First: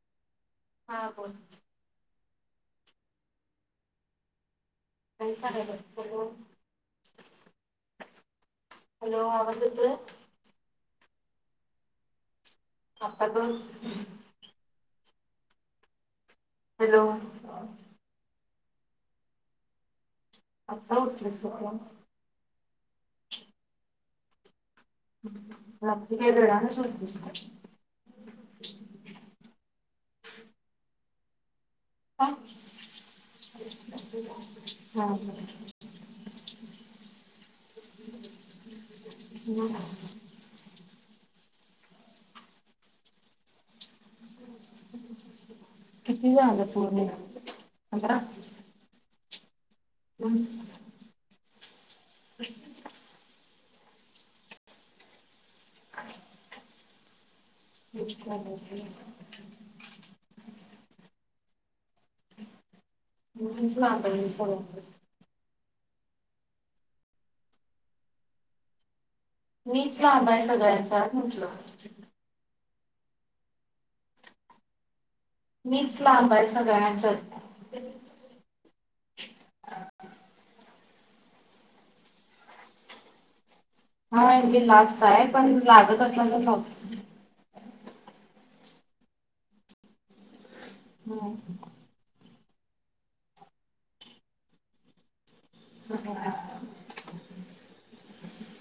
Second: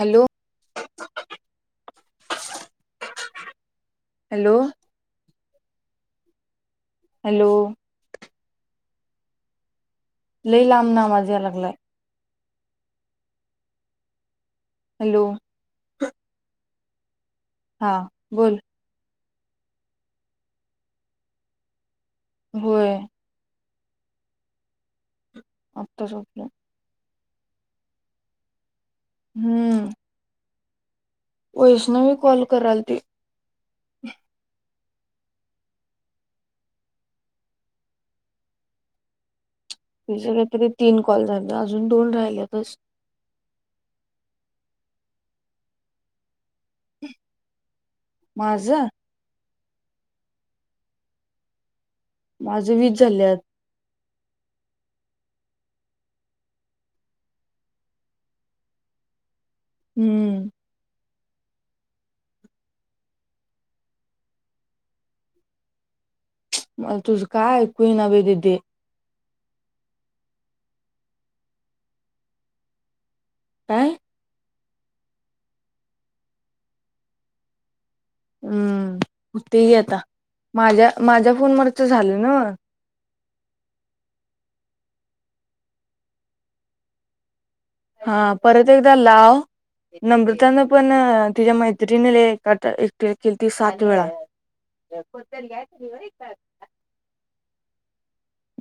Hello हा बोलोल hello ख ब हॅलो हॅलो आवाज येतोय लई लांबना आवाज या लागलाय आ पा दोन हॅलो हॅलो हा बोल आता उटलीस तू पण होय. आत्ताच काय उठलो दडानचच सोडतीस की. हम्म वैष्णवी काय कॉल कराल ती. हा ह हम् तीचा काय तरी तीन कॉल झालं अजून दोन राहिलेतस. किती झालं पूर्ण पंधरा. माझं हम् माझं वीस झाल्यात. [unintelligible] हम्म म्हणून [unintelligible] मला तुझं काय ऐकू येईना बाई दिदे. मीच लांब आहे सगळ्यांच्यात म्हटलं. काय? मीच लांब आहे सगळ्यांच्यात. हम्म होतंय की आता माझ्या माझ्या फोनवरचं झालं ना. हाे लास्ट आहे पण लागत असला तर लावते. हा परत एकदा लाव नम्रतानं पण हम्म. तिच्या मैत्रीणीला एक कट केलती सात वेळा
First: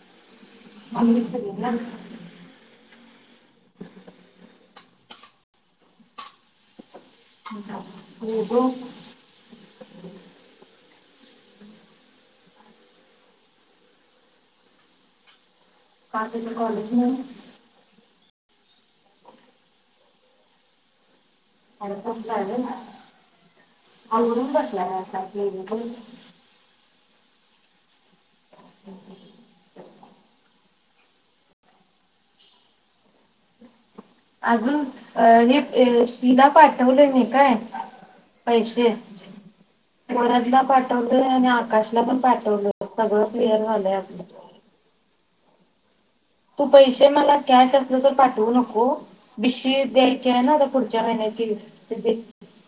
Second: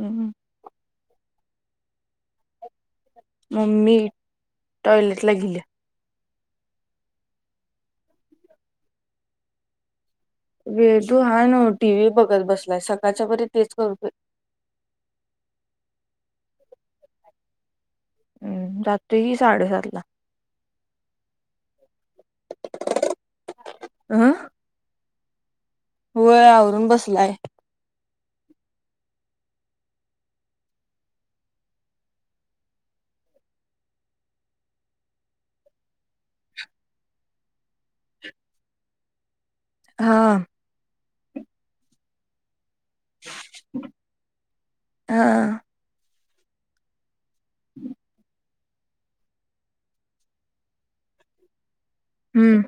हम्. मम्मीच मम्मी टॉयलेटला गेल्या हो गं वेदू हाय ना टी व्ही बघत बसले सकाळच्या परी तेच करतोय का कॉलेज म हम्म जातोय की साडेसातला आणि अं पआवरुन बसलाय होय आवरून बसलाय [unintelligible] अजून अ हे शिला पाठवलं नाही काय पैसे हा. वरदला पण पाठवलोय आणि आकाशला पण पाठवलं सगळं क्लिअर झालंय आपलं हा तू पैसे मला कॅश असले तर पाठवू नको हो बिशी द्यायचे आहे ना पुढच्या महिन्याची तेची हम्म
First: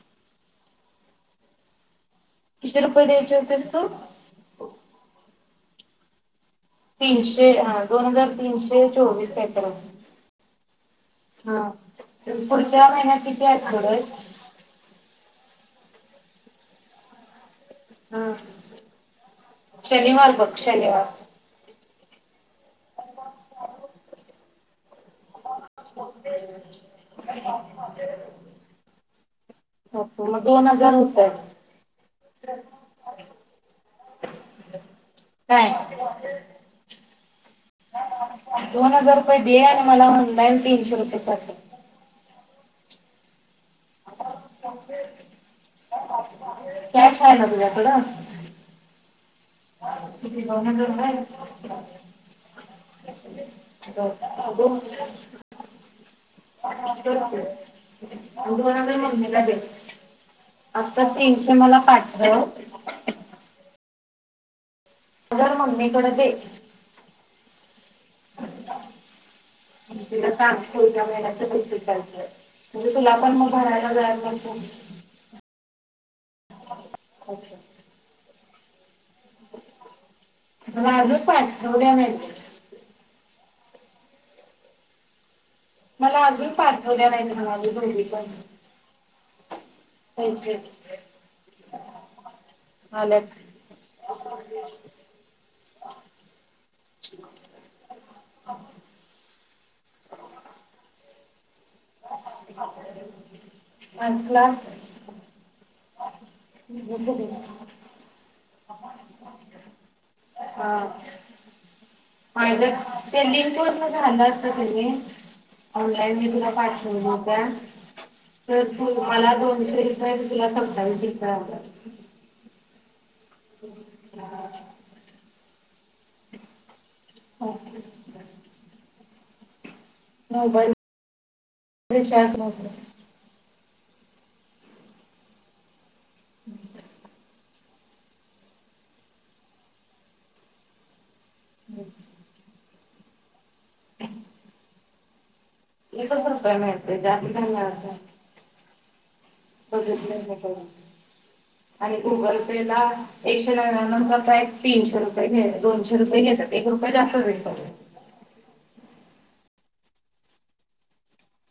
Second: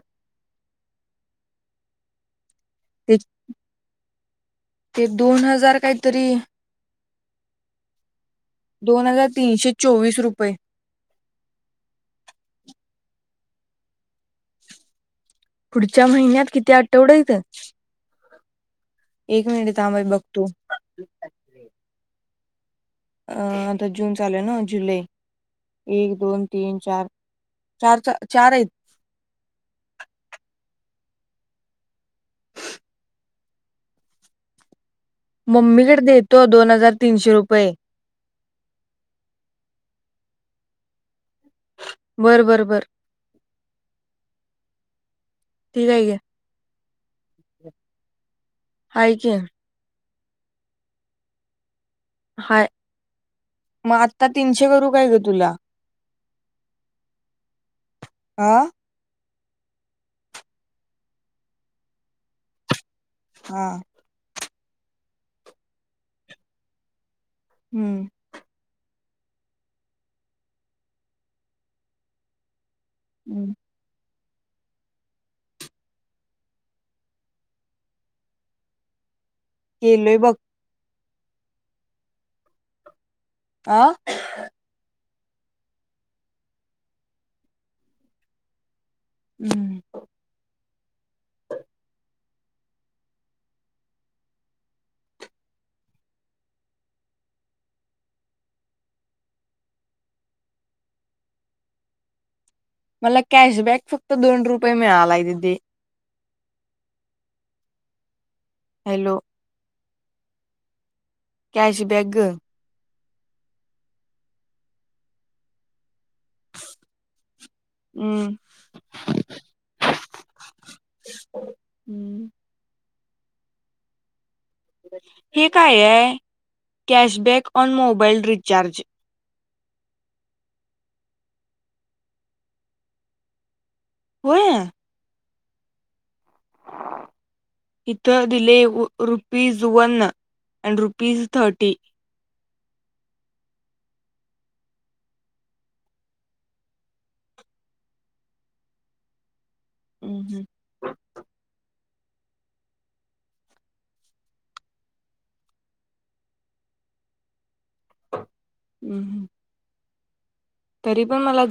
किती रुपये ते द्यायचे होतेस तू ते दोन हजार काहीतरी तीनशे अ दोन हजार तीनशे दोन हजार चोवीस काय तर तीनशे चोवीस रुपये. हायहा पुढच्या महिन्यात [unintelligible] पुढच्या महिन्यात किती आठवडे येत्यात हा थांब एक शनिवार बघतो बघ शनिवार अं आता जून चालूय ना जुलै एक दोन तीन चार चार चार आहेत हो मग दोन हजार होतंय मम्मीकडे काय देतो दोन हजार तीनशे रुपये दोन हजार रुपये दे आणि मला आँनलाईन तीनशे रुपये कर बरं बरं बर आता ठीक आहे गे कॅश आहे ना तुझ्याकडं आहे कि किती दोन हजार आहेत हाय मग आता आहे तीनशे करू काय गं तुला हा कर कि हा आणि दोन हजार महिन्यानं आता तीनशे मला पाठव हा अर मम्मी कड दे हम्म पा मच कतीयच म्हणजे तुला पण मग भरायला जारा करत अच्छा् के ल बघ ोड्या म आ मला अजून पाठवल्या नाही म अजूनली पण हमज हले मला कॅशबॅक फक्त दोन रुपये मिळालाय तिथे ह् बंदले हॅलो हा कॅशबॅक ग ह तेलपर झालं असत त का मी तुला पाठव ना त्या हम्म तर तू मला दोनशे रुपयेी तुला सताावी त का हम्म ह ह हे काय आहे कॅशबॅक ऑन मोबाइल रिचार्ज होई होय हम् इथं दिले रुपी जुवन्न अ रुपी थर्टी हम. एक रुपय मिळतेे जास्ती कात. हो नाही आणि गुगल पे ला एकशे नव्याणव प्रय तीनशे रुपये घ दोनशे रुपये घेतात. रुपये जास्त वेल. हम्म हम. तरी पण मन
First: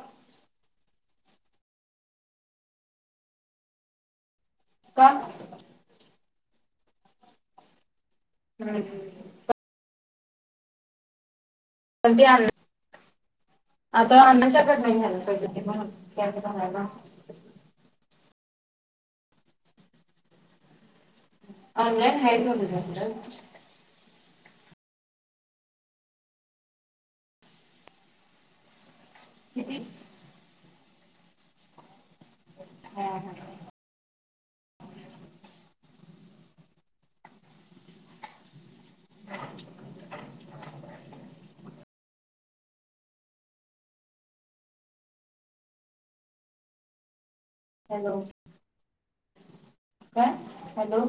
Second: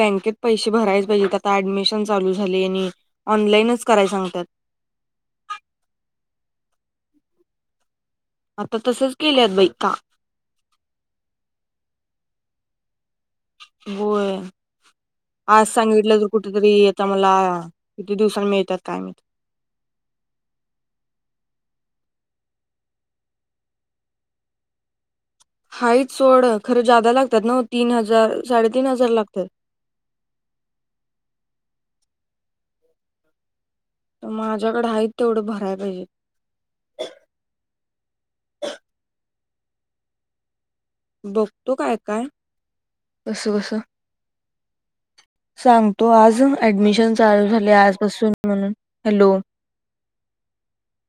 बेत प भडमशनल. नच कराय सांगतात. का. आता पण तसच केल्यात बई का क. होय पाहिजे ते आज पण सांगितलं तरर कॅम्प कुठेतरी भरायला यता मला. ते दिवसन मिळतात काय म. अ न हयन वोल. हा सडं खरं जादा लागतात ना तीन हजार साडेतीीन हजार लागतात ह हा हा तर माझ्याकडे आहे तेवढं भराय पाहिजे [unintelligible] बघतो काय काय कस कस सांगतो आज ऍडमिशन चालू झाले आजपासून म्हणून हॅलो काय हॅलो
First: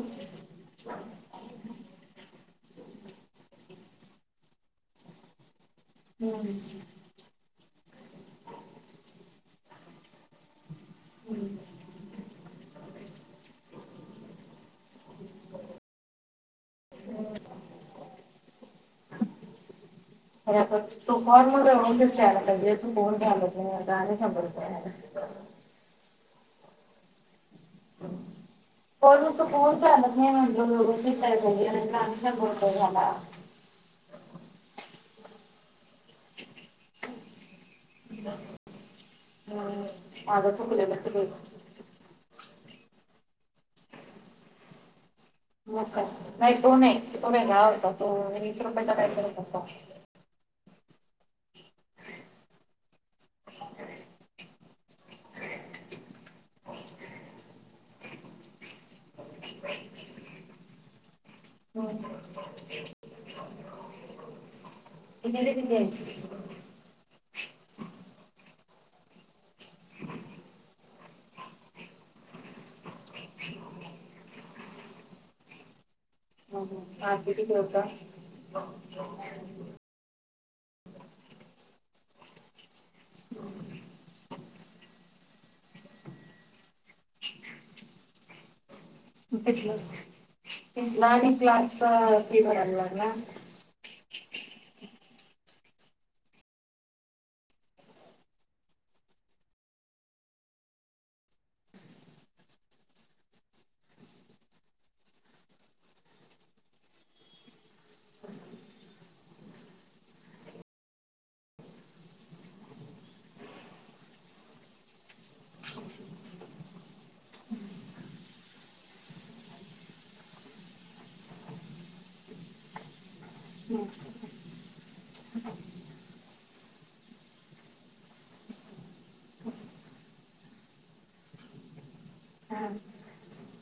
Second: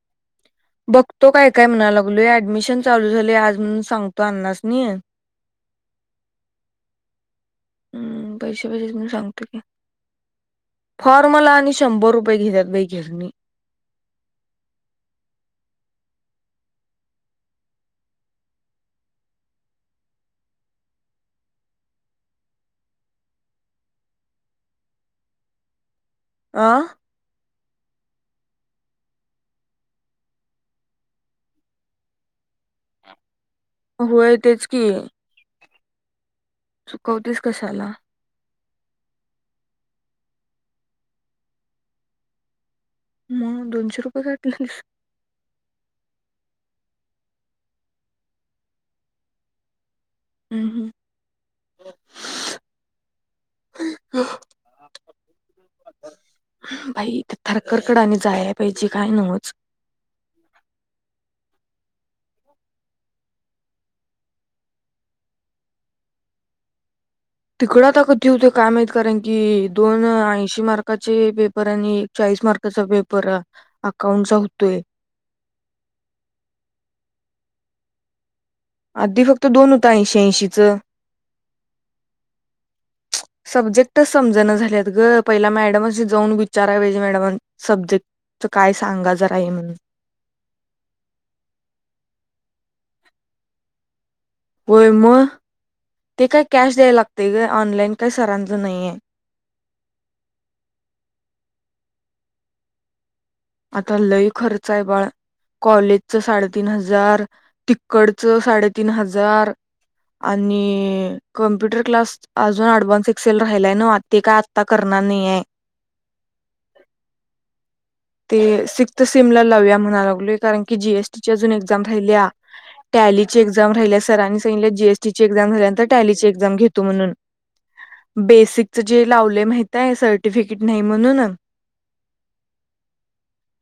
बघतो काय काय म्हणालागलो ऍडमिशन चालू झाले आज म्हणून सांगतो अन्नासनी हम्म हम्म पैसे पैसेून सांगतो की फॉर्मला आणि शंभर रुपये घेतत बेघरणी ह अरे आता तुफान मध्ये ळलाहिजेून फोन झात नाही हो आ सपूर झा म्हटल दोन हो य तेच कि चुकवतीस कशाला हम्म, माझं चुकलेलं [unintelligible] मग दोनशे रुपये गठलेस हो का नाही तो नाही तो वेगळा होता म्हण वीस रुपयाचा काही करू करतो हम् हम् ह बाईथ थरककडा आणि जायला पाहिजे काय नवच होम इन ते तन तिकडं आ के होते काम आहेत कारण की दोन ऐशी मार्काचे पेपर आणि एक मार्कचा पेपर अकाऊंट चा होतोय ह ह हती स्वत आधी फक्त दोन होता ऐंशी ऐंशीच [inaudible] सब्जेक्टच समजण झालेत ग पहिला मॅडमशी जाऊन विचारा पाहिजे मॅडम सब्जेक्ट त काय सांगा जरा आहे म्हणून तथलं तिला आणि क्लास ते करायला लागला व्हय म ते काय कॅश द्याय लागतय का ऑनलाइन काही सरांच नाहीय [inaudible] आता लय खर्च आहे बाळ कॉलेजचं साडेतीन हजार तिकडच साडेतीन हजार आणि कंप्युटर क्लास अजून अडवान्स एक्सेल राहिलाय ना ते काय आता करणार नहिय हम् ते सिक्स्थ सिम ला लाव्या म्हणा लागलोय कारण की जीएसटीच्या अजून एक्झाम राहिल्या टॅली ची एक्झाम राहिल्या सरांनी सांगितले जीएस टीची एक्झाम म झाल्यानंतर टॅली एक्झाम घेत म्हणून बेसिक जे लावले माहिताय आहे सर्टिफिकेट नाही म्हणून हा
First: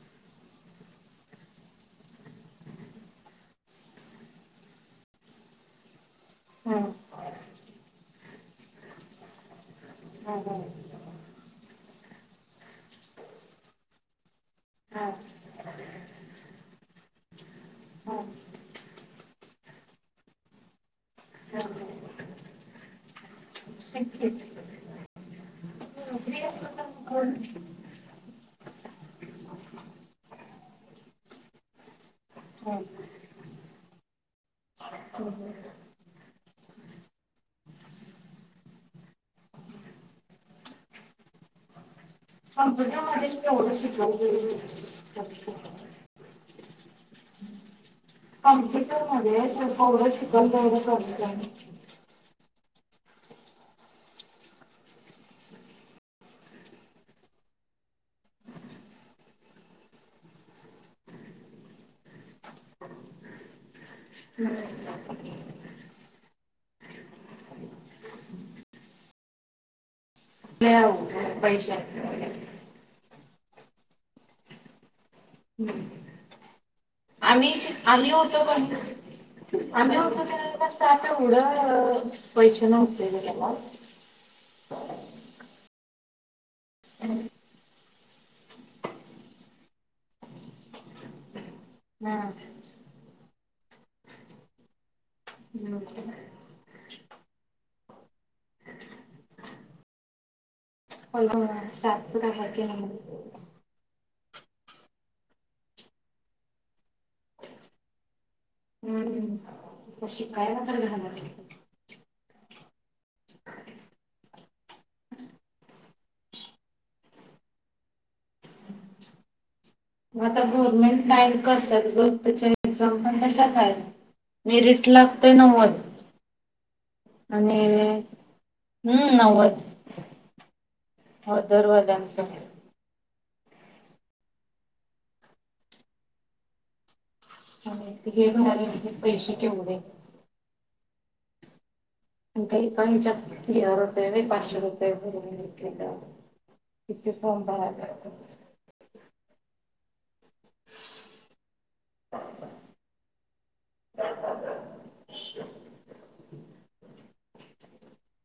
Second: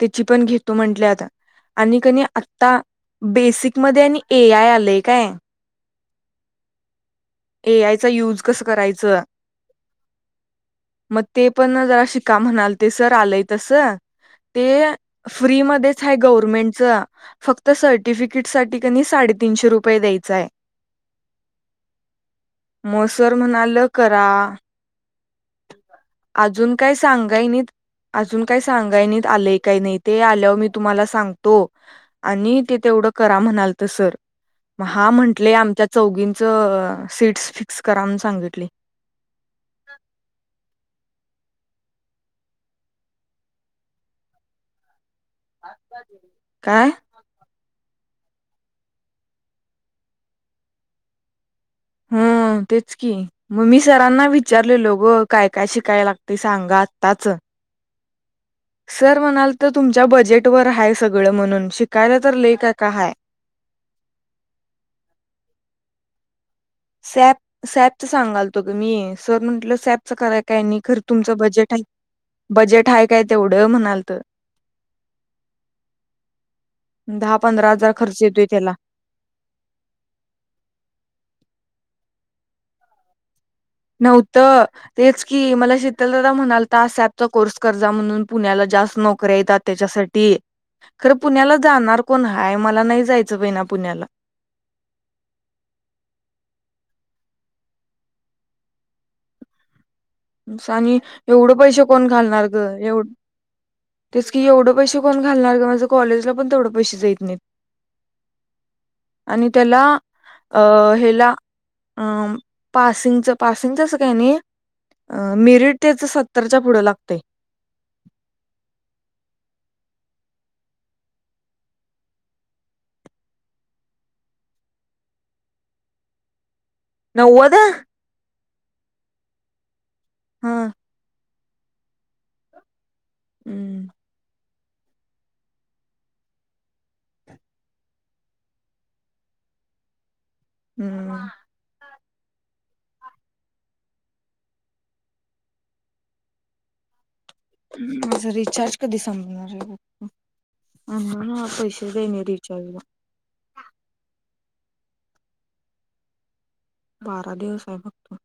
तिची पण घेतो म्हंटल्या आता आणि कणी आता बेसिकमध्ये आणि एआय आलंय काय हां एआयचा यूज कसं करायचं हा हा मग ते पण जरा शिका म्हणाल ते सर आलय तस ते हां फ्री मधेच आहे गव्हर्मेंटच फक्त हां सर्टिफिकेट साठी क नि साडे तीनशे रुपये द्यायचाय. हा म सर म्हणाल करा अजून काय सांगाय नाहीत अजून काय स सांगाय नाहीत आलय काही नाही ते आल्यावर मी तुम्हाला सांगतो आणि तेि तेवढं करा म्हणाल तर सर मग हा म्हंटले आमच्या चौघींच सीट्स फिक्स करा म्हनून सांगितले [unintelligible] [inaudible] काय? कॉम्प्युटर मध्ये जेवढं शिकल तेवढं कमीच हाय हम्म तेच की मम्मी सरांना विचारले लो गं काय काय शिकायला लागते सांगा आत्ताच. सर म्हणाल तर तुमच्या बजेट वर हाय सगळं म्हणून शिकायला तर लई काय काय हाय. हम्म सॅप सॅपच सांगाल तो ग मी सर म्हंटलं सॅप का खर तेवढं तुमच करत बजेट पैसे बजेट आहे. काय तेवढं म्हणालत. हम्म आम्ही पंधरा हजार आम्ही खर्च होतो येतोय त्याला कनि आम्ही होतो त्या कस तेवढं पैशान उठलेला तेव्हा. नव्हत तेच की मला शीतलदादा म्हणाल ता सॅपचा कोर्स करजा म्हणून पुण्याला. जास्त नोकऱ्या येतात त्याच्यासाठी. खरं पुण्याला जाणार कोण हां हाय मला नाही जायचं बैना पुण्याला. हम्म आणि एवढं पैसे कोण सातचं घालणार काय ग. केलं तेच की एवढं पैसे कोण घालणार गं माझं कॉलेजला पण तेवढं पैसे जैइत नाहीत. हम्म आणि त्याला शिकायला अ तर घालत हेला अ.. पासिंगचं पासिंगचंच अस काय नाही अ मेरिट त्याच सत्तरच्या पुढं लागतंय आता गव्हर्नमेंट [inaudible] असतात बघ त्याच्या एक्झाम पण तशाच आहेत मिरिट लागते नव्वद. नव्वद आणि हम्म नव्वद हा हा [inaudible] हम्म. आणि हे भरालेे पैसे केवढे. हम्म काही काहीच्या रुपये पाचशे रुपये भरून घेतलेलं. हम्म तुझ रिचार्ज कधी संपणार आहे? [inaudible] हा पैसे देणे रिचार्जला. [inaudible] बारा दिवस आहे फक्त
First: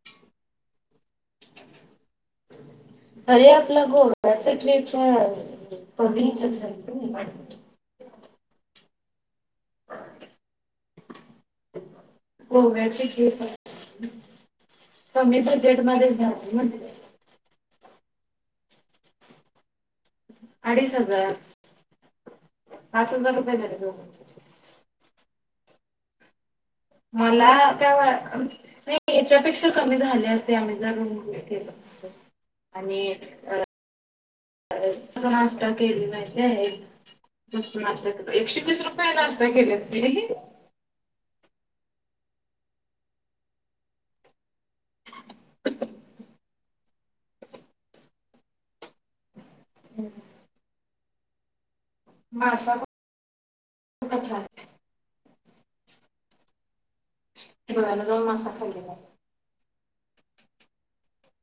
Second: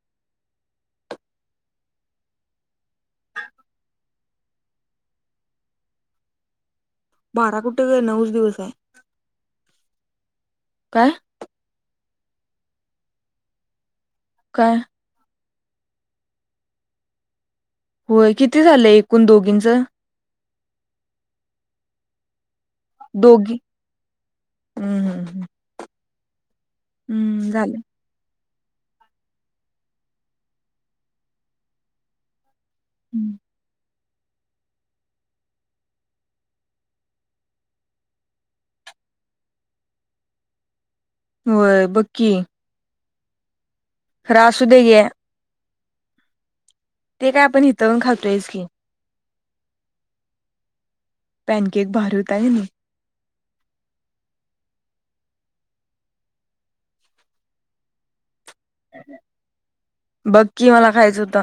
अरे आपला गोव्याचा ट्रिप्स च. बारा कुठे ग नऊच दिवस हाय काय? गोव्याची ट्रीप काय कमी बजेट बजेट मध्ये जाकी म्हने होय किती झालंय एकूण दोघींच? अडीच हजार पाच हजार रुपये दोघी झाले दोघींचे. हम्म हम्म मला हम्म झालं त्या वा नाही. याच्यापेक्षा कमी झाले असते. आम्ही जर केल आणि हं. अ त नाश्ता केली ते आहे. एकशे वीस रुपये नाशता केल्यात होय बघ की. अरे असु दे घ्या. ते काय आपण हित राहुन खातोयस की. हम्म पॅनकेक भारी होता आहे न. [unintelligible] धुळ्याला जाऊन मासाा खाल्लेला आहे. बघ कि मला खायचा होता.